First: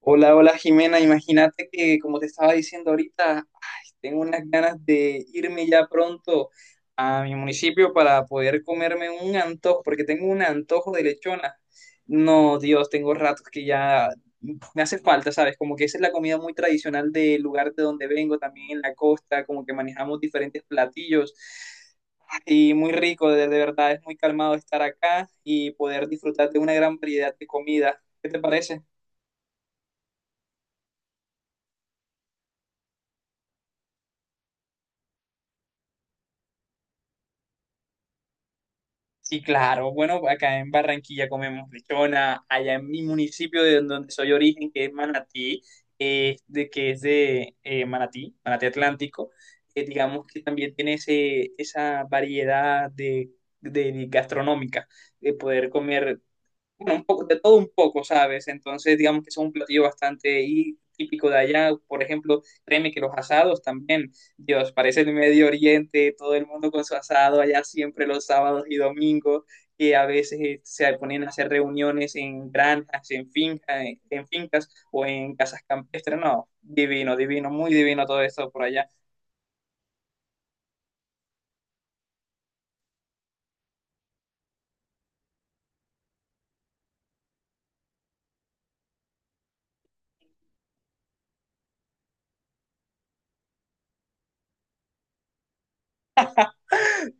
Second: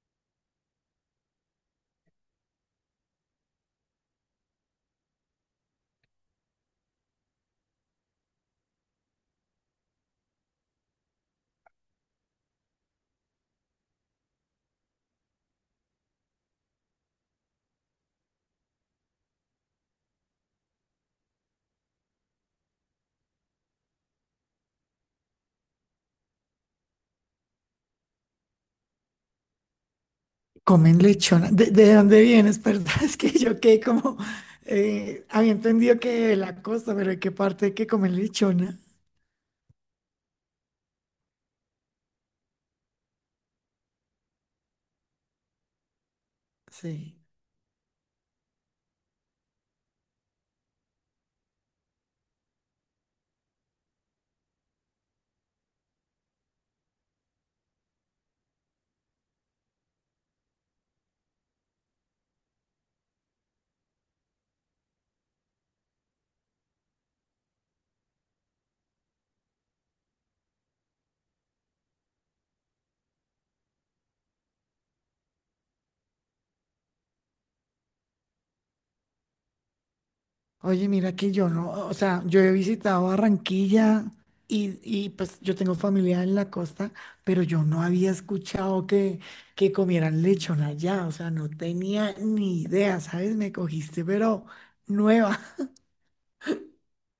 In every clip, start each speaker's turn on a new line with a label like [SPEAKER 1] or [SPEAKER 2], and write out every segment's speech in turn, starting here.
[SPEAKER 1] Hola, hola Jimena, imagínate que como te estaba diciendo ahorita, ay, tengo unas ganas de irme ya pronto a mi municipio para poder comerme un antojo, porque tengo un antojo de lechona. No, Dios, tengo ratos que ya me hace falta, ¿sabes? Como que esa es la comida muy tradicional del lugar de donde vengo, también en la costa, como que manejamos diferentes platillos. Y muy rico, de verdad, es muy calmado estar acá y poder disfrutar de una gran variedad de comida. ¿Qué te parece?
[SPEAKER 2] Comen lechona. ¿De dónde vienes? Perdón, es que yo quedé como... había entendido que de la costa, pero ¿de qué parte que comen lechona?
[SPEAKER 1] Sí, claro. Bueno, acá en Barranquilla comemos lechona, allá en mi municipio de donde soy origen, que es Manatí, de, que es
[SPEAKER 2] Sí.
[SPEAKER 1] de Manatí, Manatí Atlántico. Digamos que también tiene ese, esa variedad de, de gastronómica, de poder comer, bueno, un poco, de todo un poco, ¿sabes? Entonces, digamos que es un platillo bastante típico de allá. Por ejemplo, créeme que los asados también, Dios, parece el Medio Oriente, todo el mundo con su asado allá siempre los sábados y domingos, que a veces se ponen a hacer reuniones en granjas, en fincas o en casas campestres. No, divino, divino, muy divino todo esto por allá.
[SPEAKER 2] Oye, mira que yo no... O sea, yo he visitado Barranquilla y pues yo tengo familia en la costa, pero yo no había escuchado que comieran lechona allá. O sea, no tenía ni idea, ¿sabes? Me cogiste, pero nueva.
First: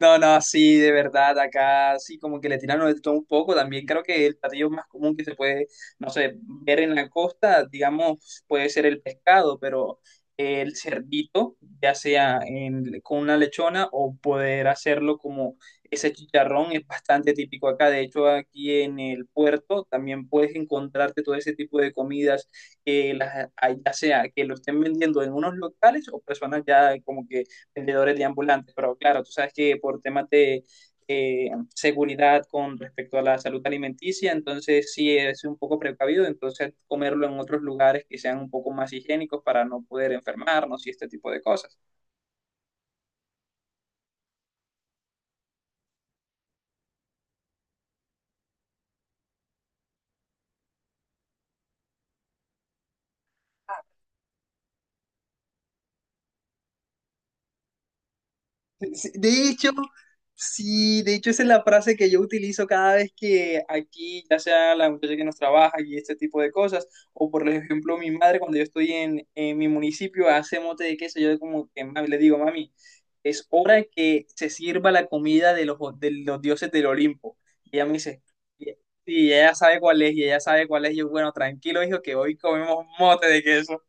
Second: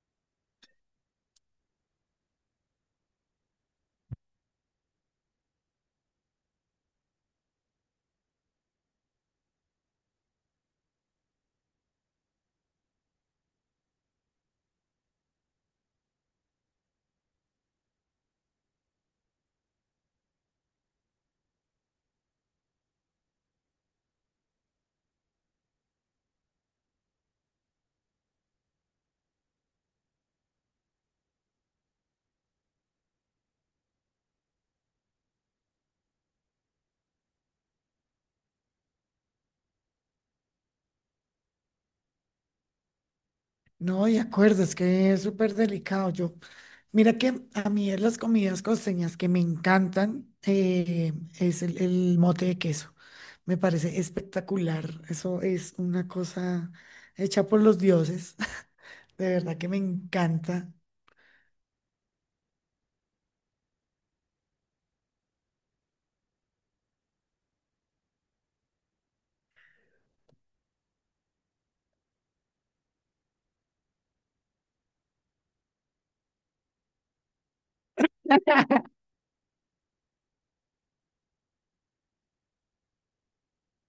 [SPEAKER 1] No, no, sí, de verdad, acá sí, como que le tiraron de todo un poco. También creo que el platillo más común que se puede, no sé, ver en la costa, digamos, puede ser el pescado, pero el cerdito, ya sea con una lechona o poder hacerlo como ese chicharrón, es bastante típico acá. De hecho, aquí en el puerto también puedes encontrarte todo ese tipo de comidas, que las, ya sea que lo estén vendiendo en unos locales o personas ya como que vendedores de ambulantes, pero claro, tú sabes que por temas de eh, seguridad con respecto a la salud alimenticia, entonces sí es un poco precavido, entonces comerlo en otros lugares que sean un poco más higiénicos para no poder enfermarnos y este tipo de cosas.
[SPEAKER 2] No, de acuerdo, es que es súper delicado. Yo, mira que a mí de las comidas costeñas que me encantan es el mote de queso. Me parece espectacular. Eso es una cosa hecha por los dioses.
[SPEAKER 1] Sí,
[SPEAKER 2] De
[SPEAKER 1] de
[SPEAKER 2] verdad que
[SPEAKER 1] hecho,
[SPEAKER 2] me encanta.
[SPEAKER 1] sí, de hecho esa es la frase que yo utilizo cada vez que aquí, ya sea la muchacha que nos trabaja y este tipo de cosas, o por ejemplo mi madre cuando yo estoy en mi municipio hace mote de queso, yo como que le digo, mami, es hora de que se sirva la comida de los dioses del Olimpo. Y ella me dice, y sí, y ella sabe cuál es, y ella sabe cuál es, y yo, bueno, tranquilo, hijo, que hoy comemos mote de queso.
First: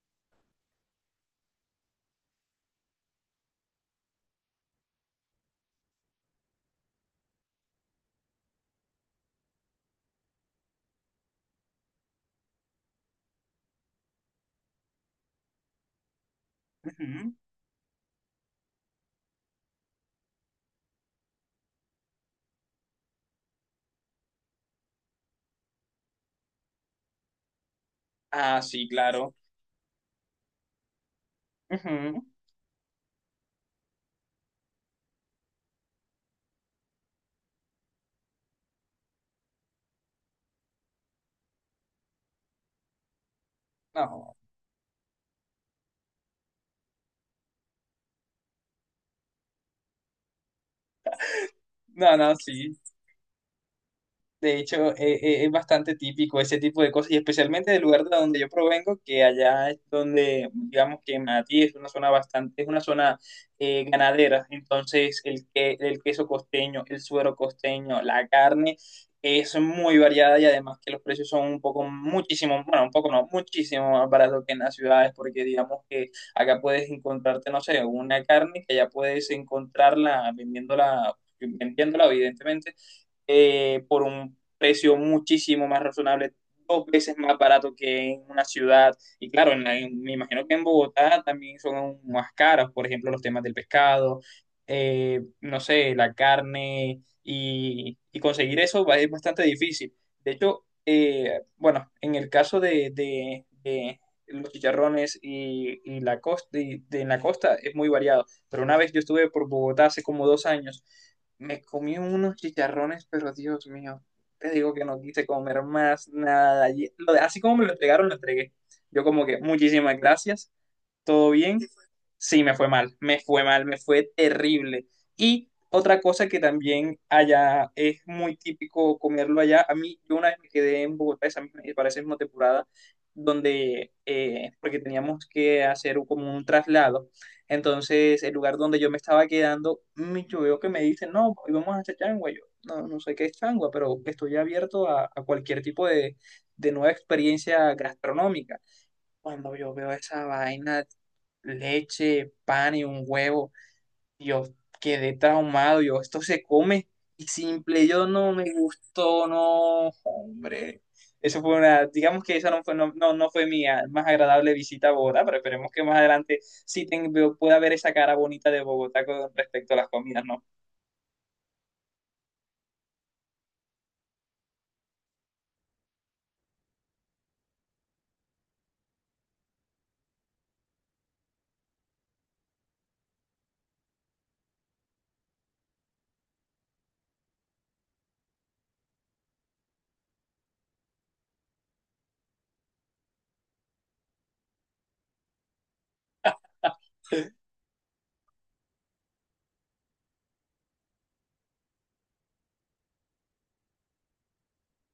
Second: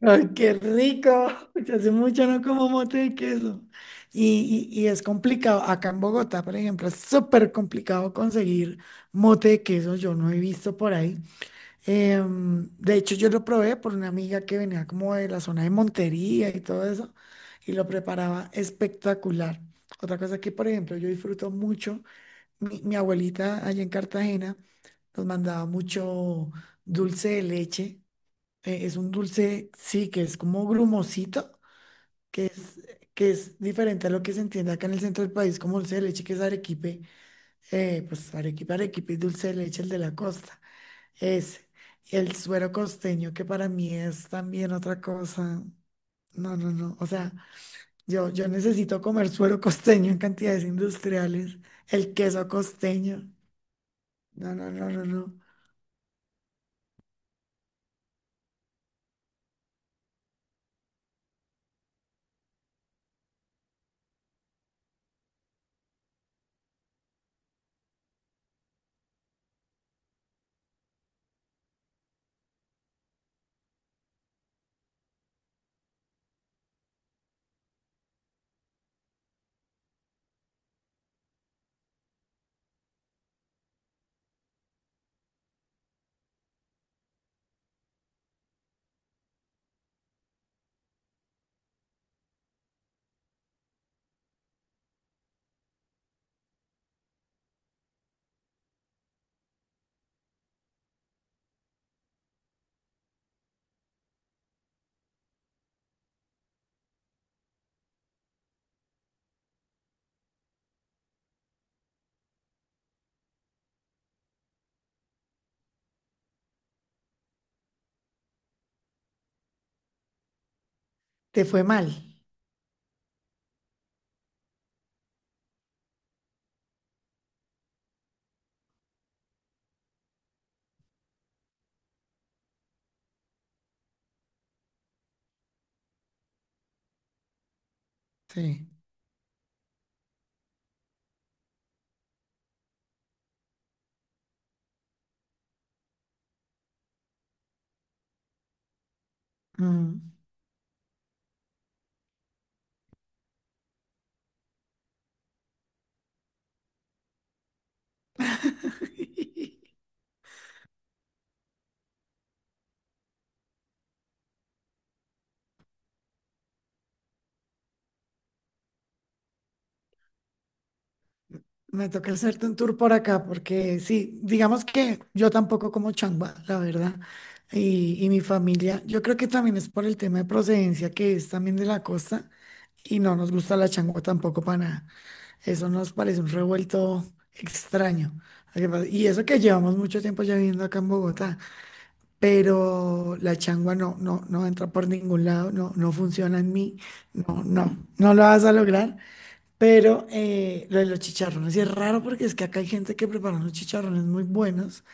[SPEAKER 2] ¡Ay, qué rico! Ya hace mucho no como mote de queso. Y es complicado. Acá en Bogotá, por ejemplo, es súper complicado conseguir mote de queso. Yo no he visto por ahí. De hecho, yo lo probé por una amiga que venía como de la zona de Montería y todo eso,
[SPEAKER 1] Ujú.
[SPEAKER 2] y lo preparaba espectacular. Otra cosa que, por ejemplo, yo disfruto mucho, mi abuelita allá en Cartagena nos mandaba mucho dulce de leche.
[SPEAKER 1] Ah, sí,
[SPEAKER 2] Es un
[SPEAKER 1] claro.
[SPEAKER 2] dulce, sí, que es como grumosito,
[SPEAKER 1] Ujú.
[SPEAKER 2] que es, que es diferente a lo que se entiende acá en el centro del país como dulce de leche, que es arequipe, pues arequipe, arequipe y dulce de leche, el de la costa. Es el suero costeño, que para mí es
[SPEAKER 1] No,
[SPEAKER 2] también otra cosa. No, no, no. O sea, yo necesito comer suero costeño en cantidades industriales. El
[SPEAKER 1] no, no,
[SPEAKER 2] queso
[SPEAKER 1] sí.
[SPEAKER 2] costeño. No,
[SPEAKER 1] De
[SPEAKER 2] no, no,
[SPEAKER 1] hecho,
[SPEAKER 2] no, no.
[SPEAKER 1] es bastante típico ese tipo de cosas, y especialmente del lugar de donde yo provengo, que allá es donde, digamos que Manatí es una zona bastante, es una zona ganadera. Entonces, el queso costeño, el suero costeño, la carne es muy variada y además que los precios son un poco, muchísimo, bueno, un poco no, muchísimo más barato que en las ciudades, porque digamos que acá puedes encontrarte, no sé, una carne que allá puedes encontrarla vendiéndola, vendiéndola, evidentemente por un precio muchísimo más razonable, dos veces más barato que en una ciudad. Y claro, me imagino que en Bogotá también son aún más caros, por ejemplo, los temas del pescado, no sé, la carne, y conseguir eso es bastante difícil. De hecho, bueno, en el caso de los chicharrones y la costa, y de, en la costa es muy variado, pero una vez yo estuve por Bogotá hace como dos años, me comí unos chicharrones, pero Dios mío, te digo que no quise comer más nada. Y así como me lo entregaron, lo entregué. Yo como que, muchísimas gracias, ¿todo
[SPEAKER 2] Te
[SPEAKER 1] bien?
[SPEAKER 2] fue mal.
[SPEAKER 1] Sí, me fue mal, me fue mal, me fue terrible. Y otra cosa que también allá es muy típico comerlo allá. A mí, yo una vez me quedé en Bogotá para esa misma temporada, donde, porque teníamos que hacer como un traslado. Entonces, el lugar
[SPEAKER 2] Sí.
[SPEAKER 1] donde yo me estaba quedando, yo veo que me dicen, no, hoy vamos a hacer changua. Yo, no, no sé qué es changua, pero estoy abierto a cualquier tipo de nueva experiencia gastronómica. Cuando yo veo
[SPEAKER 2] Mm.
[SPEAKER 1] esa vaina, leche, pan y un huevo, yo quedé traumado, yo, esto se come y simple, yo no me gustó, no, hombre. Eso fue una, digamos que esa no fue, no, no, no fue mi más agradable visita a Bogotá, pero esperemos que más adelante pueda ver esa cara bonita de Bogotá con respecto a las comidas, ¿no?
[SPEAKER 2] Me toca hacerte un tour por acá, porque sí, digamos que yo tampoco como changua, la verdad, y mi familia, yo creo que también es por el tema de procedencia, que es también de la costa, y no nos gusta la changua tampoco para nada. Eso nos parece un revuelto extraño. Lo que pasa- Y eso que llevamos mucho tiempo ya viviendo acá en Bogotá, pero la changua no, no, no entra por ningún lado, no, no funciona en mí, no, no, no lo vas a lograr. Pero lo de los chicharrones y es raro porque es que acá hay gente que prepara unos chicharrones muy buenos.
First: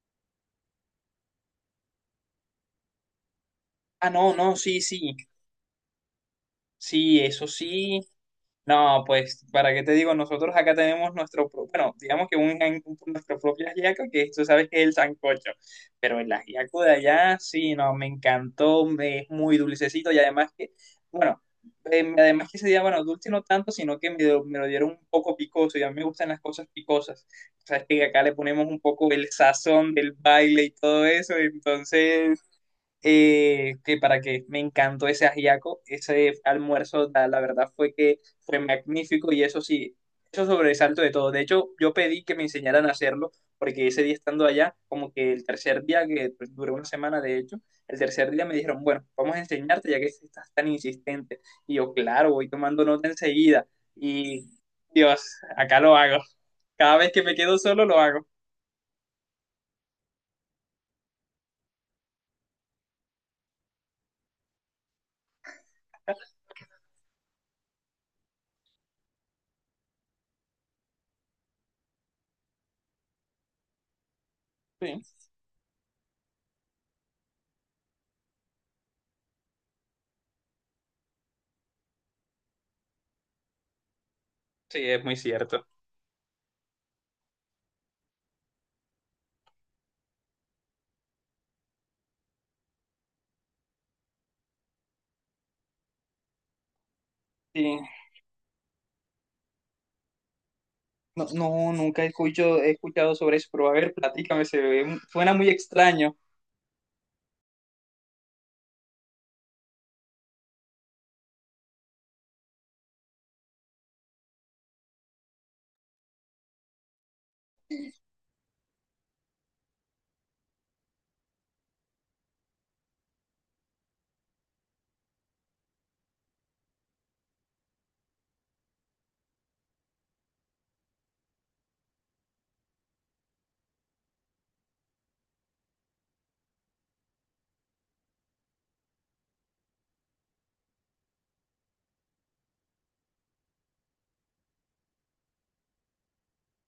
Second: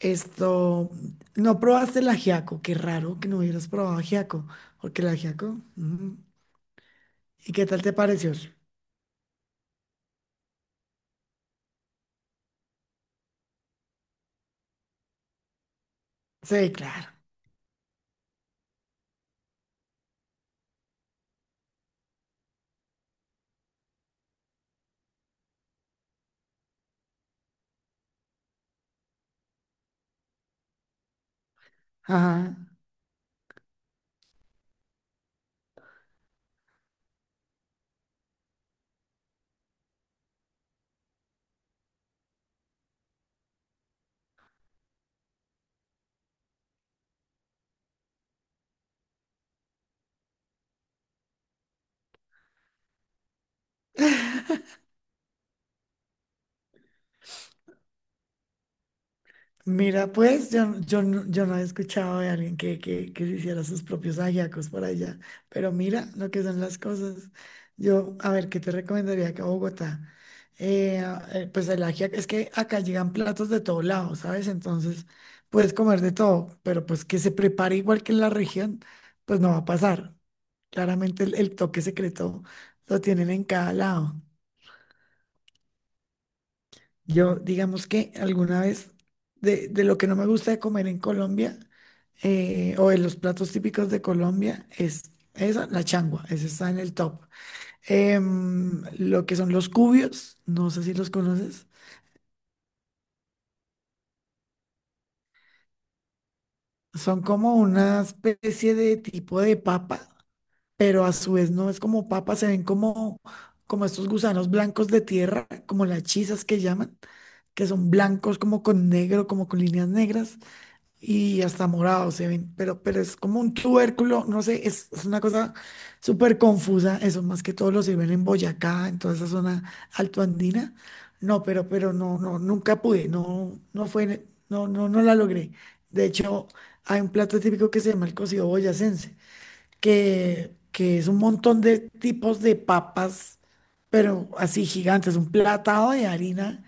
[SPEAKER 2] Esto, no probaste el ajiaco, qué raro que no hubieras probado
[SPEAKER 1] Ah, no,
[SPEAKER 2] ajiaco,
[SPEAKER 1] no, sí,
[SPEAKER 2] porque el
[SPEAKER 1] sí,
[SPEAKER 2] ajiaco,
[SPEAKER 1] sí, eso
[SPEAKER 2] ¿y qué tal te
[SPEAKER 1] sí.
[SPEAKER 2] pareció?
[SPEAKER 1] No, pues, ¿para qué te digo? Nosotros acá tenemos nuestro, bueno, digamos que un, nuestro propio ajiaco, que tú sabes que es el sancocho, pero el
[SPEAKER 2] Sí,
[SPEAKER 1] ajiaco de
[SPEAKER 2] claro.
[SPEAKER 1] allá, sí, no, me encantó, es muy dulcecito y además que, bueno, además que ese día, bueno, dulce no tanto, sino que me lo dieron un poco picoso y a mí me gustan las cosas picosas. Sabes que acá le ponemos un poco el sazón del baile y todo eso, entonces
[SPEAKER 2] Ajá.
[SPEAKER 1] que para que me encantó ese ajiaco, ese almuerzo, la verdad fue que fue magnífico y eso sí, eso sobresalto de todo. De hecho, yo pedí que me enseñaran a hacerlo porque ese día estando allá, como que el tercer día, que pues, duró una semana de hecho, el tercer día me dijeron, bueno, vamos a enseñarte ya que estás tan insistente. Y yo, claro, voy tomando nota enseguida y Dios, acá lo hago. Cada vez que me quedo solo lo hago.
[SPEAKER 2] Mira, yo no he escuchado de alguien que se hiciera sus propios ajiacos por allá, pero mira lo que son las cosas. Yo, a ver, ¿qué te recomendaría acá a Bogotá? Eh, pues el ajiaco, es que acá llegan platos de todo lado, ¿sabes?
[SPEAKER 1] Sí,
[SPEAKER 2] Entonces puedes comer de todo, pero pues que se prepare igual que en la región, pues no va a pasar. Claramente el toque secreto lo tienen en cada lado.
[SPEAKER 1] sí, es muy cierto.
[SPEAKER 2] Yo, digamos que alguna vez, de lo que no me gusta de comer en Colombia, o de los platos típicos de Colombia, es esa, la changua, esa está en el top.
[SPEAKER 1] Sí.
[SPEAKER 2] Lo que son los cubios, no sé si los
[SPEAKER 1] No,
[SPEAKER 2] conoces,
[SPEAKER 1] no, nunca he escuchado, he escuchado sobre eso, pero a ver, platícame, suena muy extraño.
[SPEAKER 2] son como una especie de tipo de papa, pero a su vez no es como papa, se ven como, como estos gusanos blancos de tierra, como las chisas que llaman, que son blancos como con negro, como con líneas negras y hasta morado se ven, pero es como un tubérculo, no sé, es una cosa súper confusa, eso más que todo lo sirven en Boyacá, en toda esa zona altoandina. No, no, no, nunca pude, no, no fue, no, no, no la logré. De hecho, hay un plato típico que se llama el cocido boyacense que es un montón de tipos de papas, pero así gigantes, un platado de harina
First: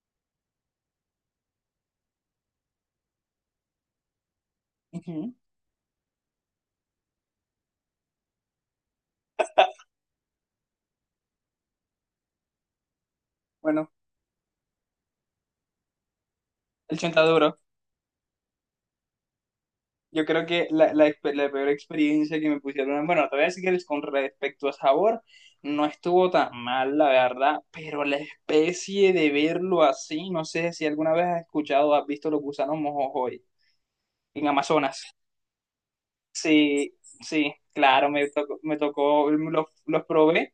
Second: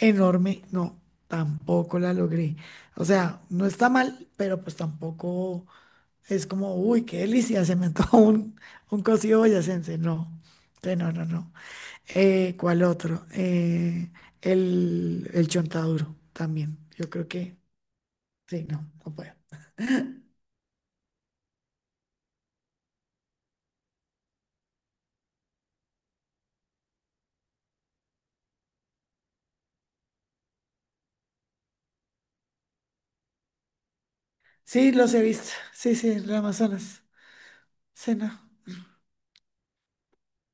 [SPEAKER 2] enorme. No, tampoco la logré. O sea, no está mal, pero pues
[SPEAKER 1] Ujú.
[SPEAKER 2] tampoco es como, uy, qué delicia, se me antojó un cocido boyacense. No, que no, no, no. ¿Cuál otro?
[SPEAKER 1] Bueno,
[SPEAKER 2] El chontaduro también.
[SPEAKER 1] el
[SPEAKER 2] Yo creo que,
[SPEAKER 1] chontaduro.
[SPEAKER 2] sí, no, no puedo.
[SPEAKER 1] Yo creo que la, la peor experiencia que me pusieron, bueno, te voy a decir que con respecto a sabor, no estuvo tan mal, la verdad, pero la especie de verlo así, no sé si alguna vez has escuchado, has visto los gusanos mojojoy en
[SPEAKER 2] Sí,
[SPEAKER 1] Amazonas.
[SPEAKER 2] los he visto. Sí, sí, el
[SPEAKER 1] Sí,
[SPEAKER 2] Amazonas.
[SPEAKER 1] sí, claro,
[SPEAKER 2] Sí, no.
[SPEAKER 1] me tocó, los probé,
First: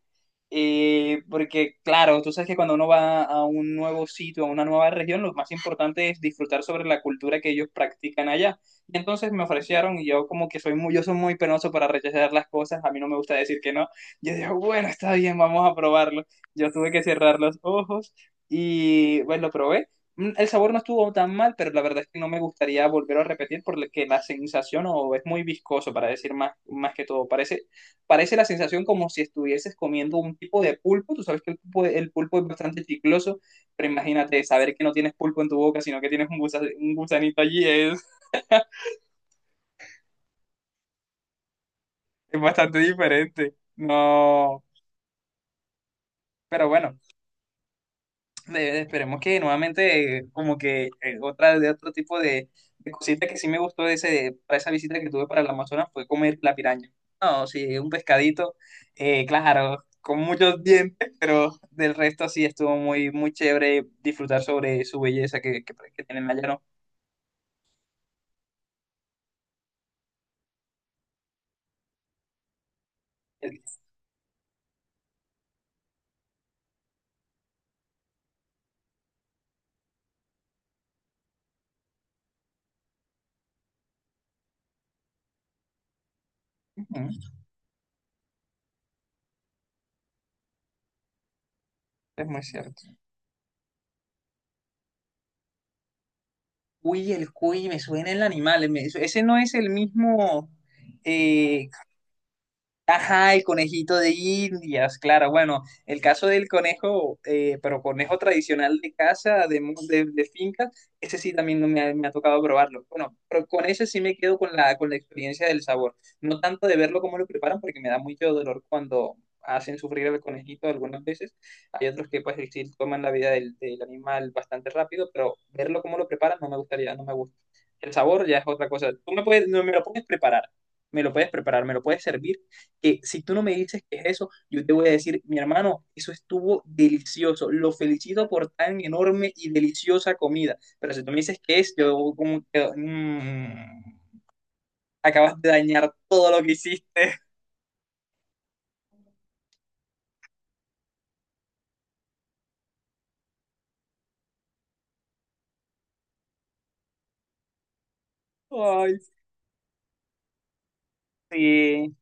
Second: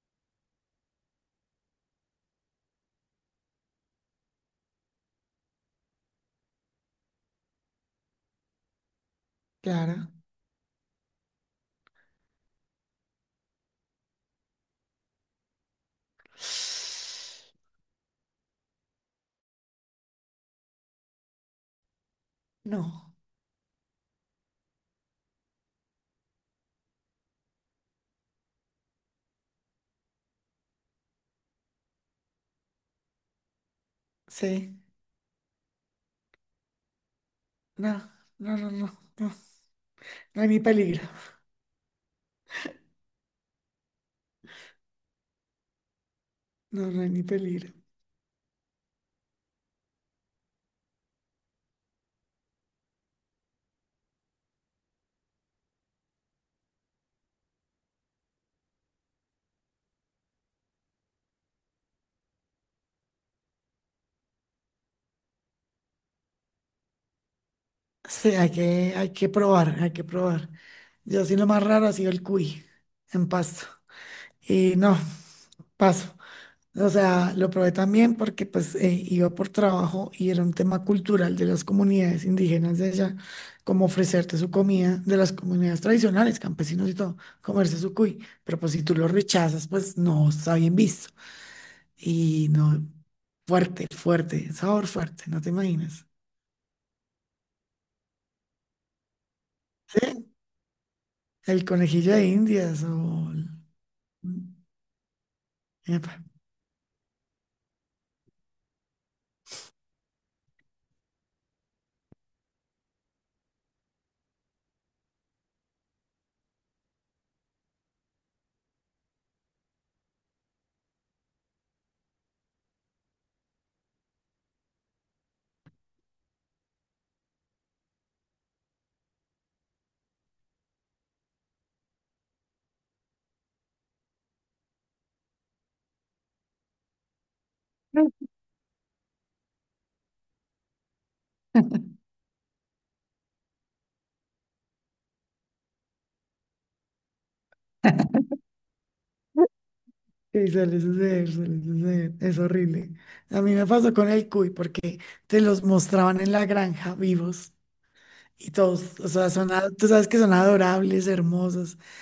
[SPEAKER 1] porque claro, tú sabes que cuando uno va a un nuevo sitio, a una nueva región, lo más importante es disfrutar sobre la cultura que ellos practican allá. Y entonces me ofrecieron y
[SPEAKER 2] Claro.
[SPEAKER 1] yo como que soy muy, yo soy muy penoso para rechazar las cosas, a mí no me gusta decir que no. Yo digo, bueno, está bien, vamos a probarlo. Yo tuve que cerrar los ojos y pues lo probé. El sabor no estuvo tan mal, pero la verdad es que no me gustaría
[SPEAKER 2] No,
[SPEAKER 1] volver a repetir porque la sensación o es muy viscoso, para decir más, más que todo. Parece, parece la sensación como si estuvieses comiendo un tipo de pulpo. Tú sabes que el pulpo es bastante chicloso, pero imagínate saber
[SPEAKER 2] sí,
[SPEAKER 1] que no tienes pulpo en tu boca, sino que tienes un, un gusanito allí,
[SPEAKER 2] no, no, no, no, no, no hay ni peligro,
[SPEAKER 1] es bastante diferente. No, pero
[SPEAKER 2] no,
[SPEAKER 1] bueno.
[SPEAKER 2] no hay ni peligro.
[SPEAKER 1] Esperemos que nuevamente, como que otra de otro tipo de cosita que sí me gustó de ese, para esa visita que tuve para el Amazonas fue comer la piraña. No, sí, un pescadito, claro, con muchos dientes, pero del resto sí estuvo muy, muy chévere disfrutar sobre su belleza que tienen allá, ¿no?
[SPEAKER 2] Sí, hay que probar, hay que probar. Yo sí lo más raro ha sido el cuy en
[SPEAKER 1] El-
[SPEAKER 2] Pasto. Y no, paso. O sea, lo probé también porque pues iba por trabajo y era un tema cultural de las comunidades indígenas de allá, como ofrecerte su comida de las comunidades tradicionales, campesinos y todo,
[SPEAKER 1] Ujú,
[SPEAKER 2] comerse su cuy. Pero pues si tú lo rechazas, pues no está bien visto.
[SPEAKER 1] es muy
[SPEAKER 2] Y
[SPEAKER 1] cierto.
[SPEAKER 2] no, fuerte, fuerte, sabor fuerte, no te imaginas.
[SPEAKER 1] Uy, el cuy, me suena el animal, ese no es el
[SPEAKER 2] ¿Sí?
[SPEAKER 1] mismo.
[SPEAKER 2] ¿El conejillo de Indias o...
[SPEAKER 1] Ajá, el
[SPEAKER 2] el-
[SPEAKER 1] conejito de
[SPEAKER 2] mm,
[SPEAKER 1] Indias, claro. Bueno, el
[SPEAKER 2] Epa,
[SPEAKER 1] caso del conejo, pero conejo tradicional de casa, de finca, ese sí también no me ha, me ha tocado probarlo. Bueno, pero con ese sí me quedo con la experiencia del sabor. No tanto de verlo cómo lo preparan, porque me da mucho dolor cuando hacen sufrir al conejito algunas veces. Hay otros que pues sí toman la vida del, del animal bastante rápido, pero verlo cómo lo preparan no me gustaría, no me gusta. El sabor ya es otra cosa. Tú me puedes, no me lo puedes preparar, me lo puedes preparar, me lo puedes servir, que si tú no me dices qué es eso, yo te voy a decir, mi hermano, eso estuvo delicioso, lo felicito por tan enorme y deliciosa comida, pero si tú me dices qué es, yo como que... acabas de dañar todo lo que hiciste.
[SPEAKER 2] sí, suele suceder, es horrible. A mí me pasó con el cuy porque te los mostraban en la granja vivos y
[SPEAKER 1] Ay,
[SPEAKER 2] todos, o sea, son, a- tú sabes que son adorables, hermosos.
[SPEAKER 1] sí.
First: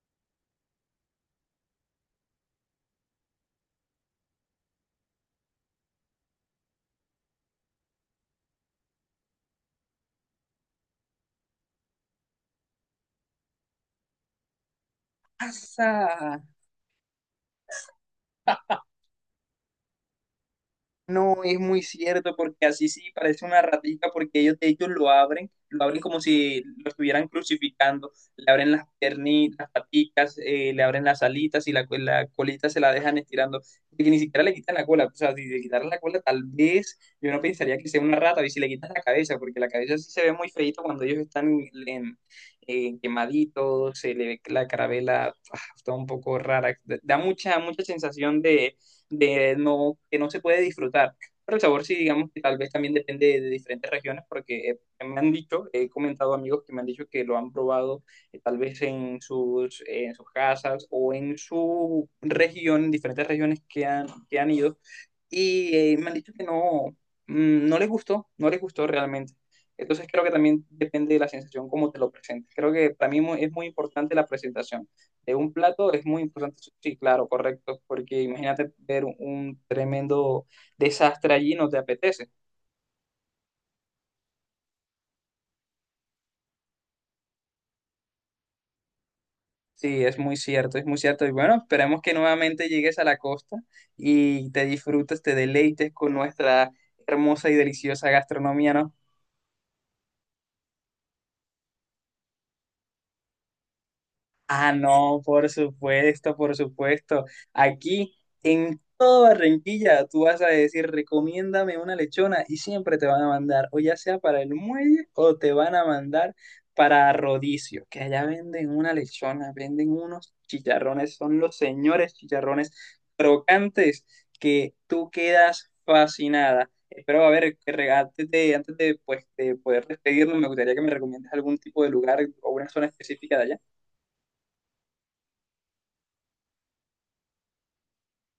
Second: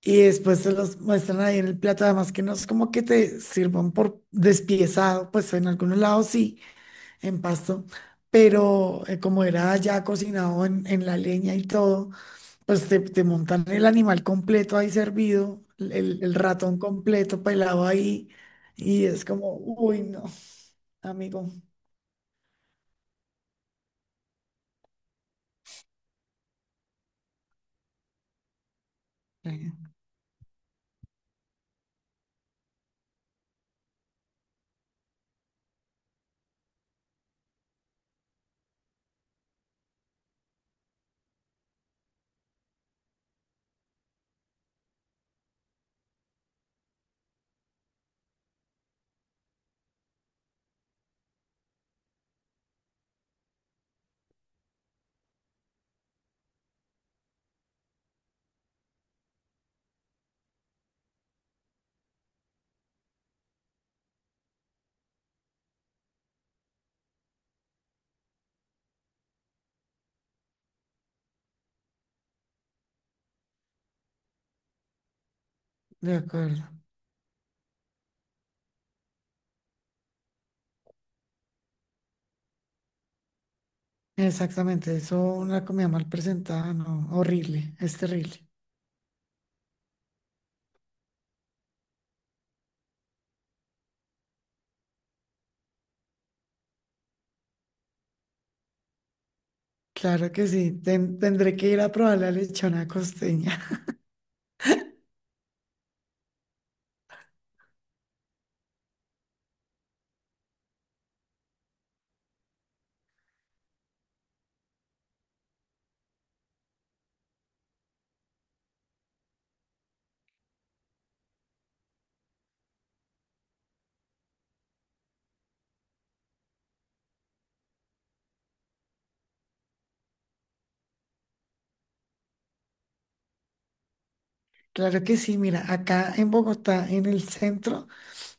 [SPEAKER 2] Y después te los muestran ahí en el plato, además que no es como que te sirvan por despiezado, pues en algunos lados sí en pasto, pero como era ya cocinado en la leña y todo, pues te montan el animal completo ahí servido, el
[SPEAKER 1] Pasa.
[SPEAKER 2] ratón completo pelado ahí, y es como, uy, no,
[SPEAKER 1] No,
[SPEAKER 2] amigo,
[SPEAKER 1] es muy cierto, porque así sí parece una ratita, porque ellos de hecho lo abren como si lo estuvieran crucificando, le abren las piernitas,
[SPEAKER 2] eh,
[SPEAKER 1] las paticas, le abren las alitas y la colita se la dejan estirando, porque ni siquiera le quitan la cola, o sea, si le quitaran la cola tal vez yo no pensaría que sea una rata, y si le quitan la cabeza, porque la cabeza sí se ve muy feíto cuando ellos están en, en- quemaditos, se le ve la carabela, ah, está un poco rara, da mucha, mucha sensación de no, que no se puede disfrutar. Pero el sabor sí, digamos que tal vez también depende de diferentes regiones, porque me han dicho, he comentado amigos que me han dicho que lo han probado tal vez en sus casas o en su región, en diferentes regiones que han ido, y me han dicho que no, no les gustó, no les gustó realmente. Entonces creo que también depende de la sensación, cómo te lo presentes. Creo que para mí es muy importante la presentación de un plato, es
[SPEAKER 2] de
[SPEAKER 1] muy importante,
[SPEAKER 2] acuerdo.
[SPEAKER 1] sí, claro, correcto, porque imagínate ver un tremendo desastre allí, no te apetece.
[SPEAKER 2] Exactamente, eso una comida mal presentada, no, horrible, es terrible.
[SPEAKER 1] Sí, es muy cierto, es muy cierto. Y bueno, esperemos que nuevamente llegues a la costa y te disfrutes, te deleites con nuestra hermosa y deliciosa gastronomía, ¿no?
[SPEAKER 2] Claro que sí, tendré que ir a probar la lechona costeña.
[SPEAKER 1] Ah, no, por supuesto, por supuesto. Aquí en toda Barranquilla tú vas a decir, recomiéndame una lechona y siempre te van a mandar, o ya sea para el muelle o te van a mandar para Rodicio, que allá venden una lechona, venden unos chicharrones, son los señores chicharrones crocantes que tú quedas fascinada. Espero, a ver, que antes de, pues, de poder despedirnos, me gustaría que me recomiendes algún tipo de lugar o una zona específica de allá.
[SPEAKER 2] Claro que sí, mira, acá en Bogotá, en el centro,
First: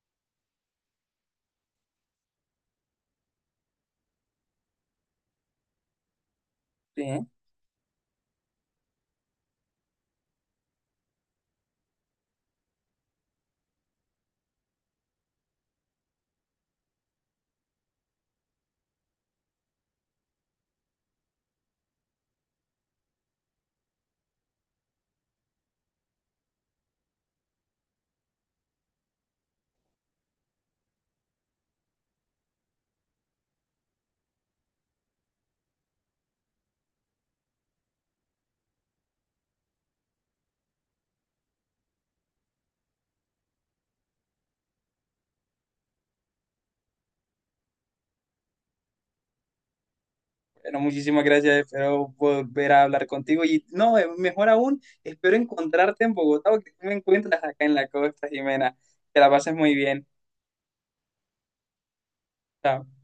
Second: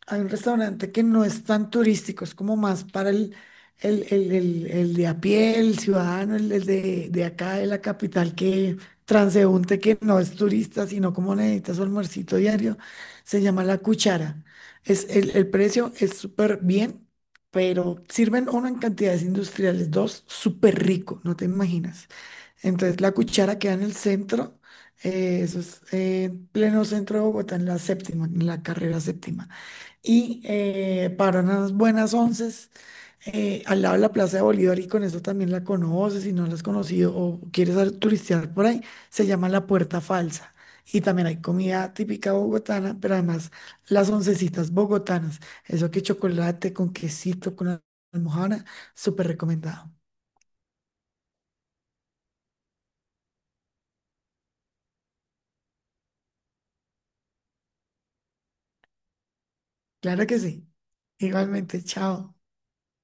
[SPEAKER 2] hay un restaurante que no es tan turístico, es como más para el, el de a pie, el ciudadano, el de acá, de la capital, que transeúnte que no es turista, sino como necesita su almuercito diario. Se llama La Cuchara. Es, el precio es súper bien, pero sirven uno en cantidades industriales, dos, súper rico, no te imaginas. Entonces, La Cuchara queda en el centro. Eso es en pleno centro de Bogotá, en la séptima, en la carrera séptima y para unas buenas onces al lado de la Plaza de Bolívar y con eso también la conoces, si no la has conocido o quieres turistear por ahí, se llama La Puerta Falsa. Y también hay comida típica bogotana, pero además las oncecitas bogotanas, eso que chocolate con quesito, con almohada, súper recomendado.
[SPEAKER 1] Bueno, muchísimas gracias, espero volver a hablar contigo y no, mejor aún, espero encontrarte en Bogotá o que tú me encuentres acá en la costa, Jimena. Que la pases muy bien.
[SPEAKER 2] Claro que sí. Igualmente, chao.
[SPEAKER 1] Chao.